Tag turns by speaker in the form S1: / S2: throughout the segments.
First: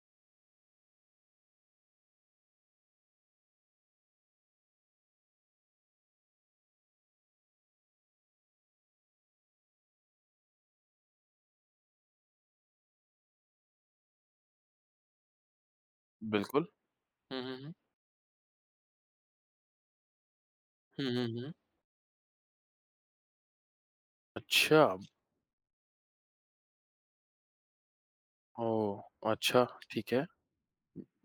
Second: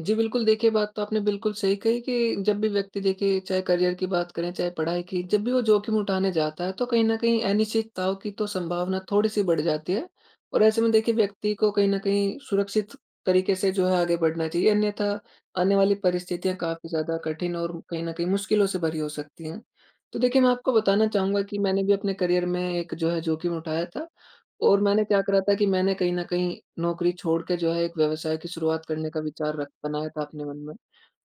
S1: जी, बिल्कुल। देखिए बात तो आपने बिल्कुल सही कही कि जब भी व्यक्ति देखिए चाहे करियर की बात करें चाहे पढ़ाई की जब भी वो जोखिम उठाने जाता है तो कहीं न कहीं अनिश्चितताओं की तो संभावना थोड़ी-सी बढ़ जाती है। और ऐसे में देखिए व्यक्ति को कहीं न कहीं सुरक्षित तरीके से जो है आगे बढ़ना चाहिए अन्यथा आने वाली परिस्थितियाँ
S2: बिल्कुल।
S1: काफ़ी ज़्यादा
S2: हुँ,
S1: कठिन
S2: हुँ, हुँ।
S1: और कहीं न कहीं मुश्किलों से भरी हो सकती हैं। तो देखिए मैं आपको
S2: हुँ,
S1: बताना
S2: हुँ,
S1: चाहूँगा
S2: हुँ।
S1: कि मैंने भी अपने करियर में एक जो है जोखिम उठाया था। और
S2: अच्छा।
S1: मैंने क्या करा था कि मैंने कहीं न कहीं नौकरी छोड़ के जो है एक व्यवसाय की शुरुआत करने का
S2: ओह,
S1: विचार
S2: अच्छा।
S1: रख बनाया
S2: ठीक
S1: था
S2: है।
S1: अपने मन में।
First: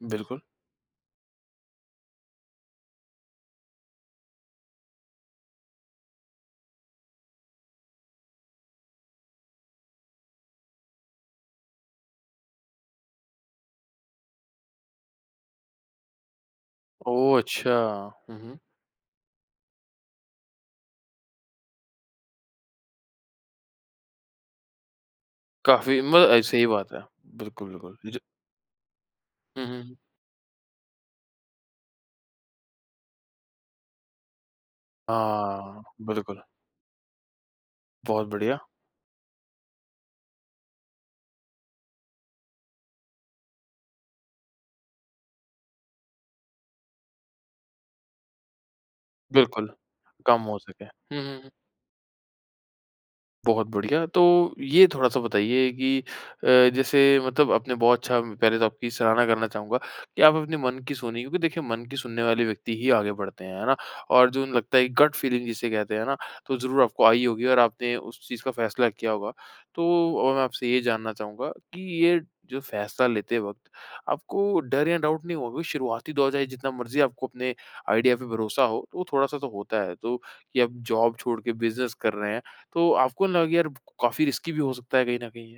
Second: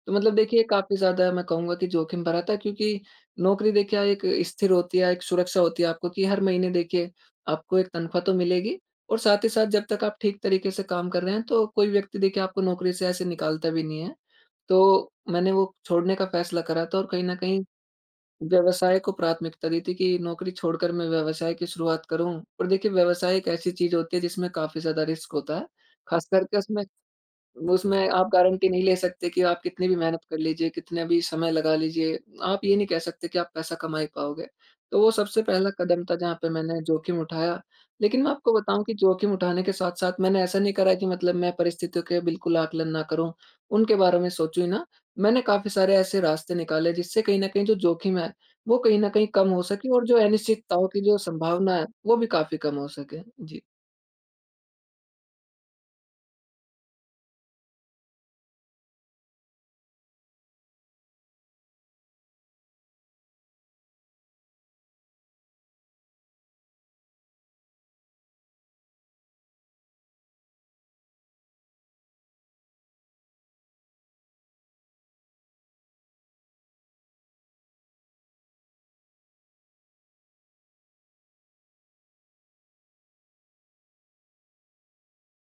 S1: तो मतलब
S2: बिल्कुल।
S1: देखिए काफ़ी ज़्यादा मैं कहूँगा कि जोखिम भरा था क्योंकि नौकरी देखिए क्या एक स्थिर होती है, एक सुरक्षा होती है आपको, कि हर महीने देखिए आपको एक तनख्वाह तो मिलेगी। और साथ ही साथ जब तक आप ठीक तरीके से काम कर रहे हैं तो कोई व्यक्ति देखिए आपको नौकरी से ऐसे निकालता भी नहीं है। तो मैंने वो छोड़ने का फैसला करा था तो कहीं न
S2: ओह
S1: कहीं
S2: अच्छा। हुँ, हुँ।
S1: व्यवसाय को प्राथमिकता दी थी कि नौकरी छोड़कर मैं व्यवसाय की शुरुआत करूँ। और देखिए व्यवसाय एक ऐसी चीज़ होती है जिसमें काफ़ी ज़्यादा रिस्क होता है।
S2: काफ़ी म
S1: खास
S2: अ,
S1: करके
S2: सही
S1: उसमें,
S2: बात है। बिल्कुल, बिल्कुल।
S1: उसमें
S2: जी, जी।
S1: आप गारंटी नहीं ले सकते कि आप
S2: हुँ, हुँ,
S1: कितनी
S2: हुँ।
S1: भी मेहनत कर लीजिए, कितने भी समय लगा लीजिए, आप ये नहीं कह सकते कि आप पैसा कमा ही पाओगे। तो वो सबसे पहला
S2: हाँ,
S1: कदम था जहाँ
S2: बिल्कुल।
S1: पे मैंने जोखिम उठाया। लेकिन
S2: बहुत
S1: मैं आपको
S2: बढ़िया।
S1: बताऊँ कि जोखिम उठाने के साथ-साथ मैंने ऐसा नहीं करा है कि मतलब मैं परिस्थितियों के बिल्कुल आकलन ना करूँ, उनके बारे में सोचूँ ही ना। मैंने काफ़ी सारे ऐसे रास्ते निकाले जिससे कहीं न कहीं जो जोखिम है वो कहीं न कहीं कम हो
S2: बिल्कुल,
S1: सके और जो
S2: कम हो सके।
S1: अनिश्चितताओं की जो
S2: हुँ, हुँ, हुँ।
S1: संभावना है वो भी काफ़ी कम हो सके। जी।
S2: बहुत बढ़िया। तो ये थोड़ा-सा बताइए कि अ, जैसे मतलब आपने बहुत अच्छा पहले तो आपकी सराहना करना चाहूँगा कि आप अपने मन की सुनी। क्योंकि देखिए मन की सुनने वाले व्यक्ति ही आगे बढ़ते हैं, है ना। और जुन लगता है कि गट फीलिंग जिसे कहते हैं ना तो ज़रूर आपको आई होगी और आपने उस चीज़ का फैसला किया होगा। तो अ, मैं आपसे ये जानना चाहूँगा कि ये फैसला लेते वक़्त आपको डर या डाउट नहीं हुआ? क्यूँकि शुरुआती दौर है जितना मर्ज़ी आपको अपने आइडिया पे भरोसा हो तो थोड़ा-सा तो होता है। तो कि अब जॉब छोड़ के बिज़नेस कर रहे हैं तो आपको ना यार काफ़ी रिसकी भी हो सकता है कहीं न कहीं ये?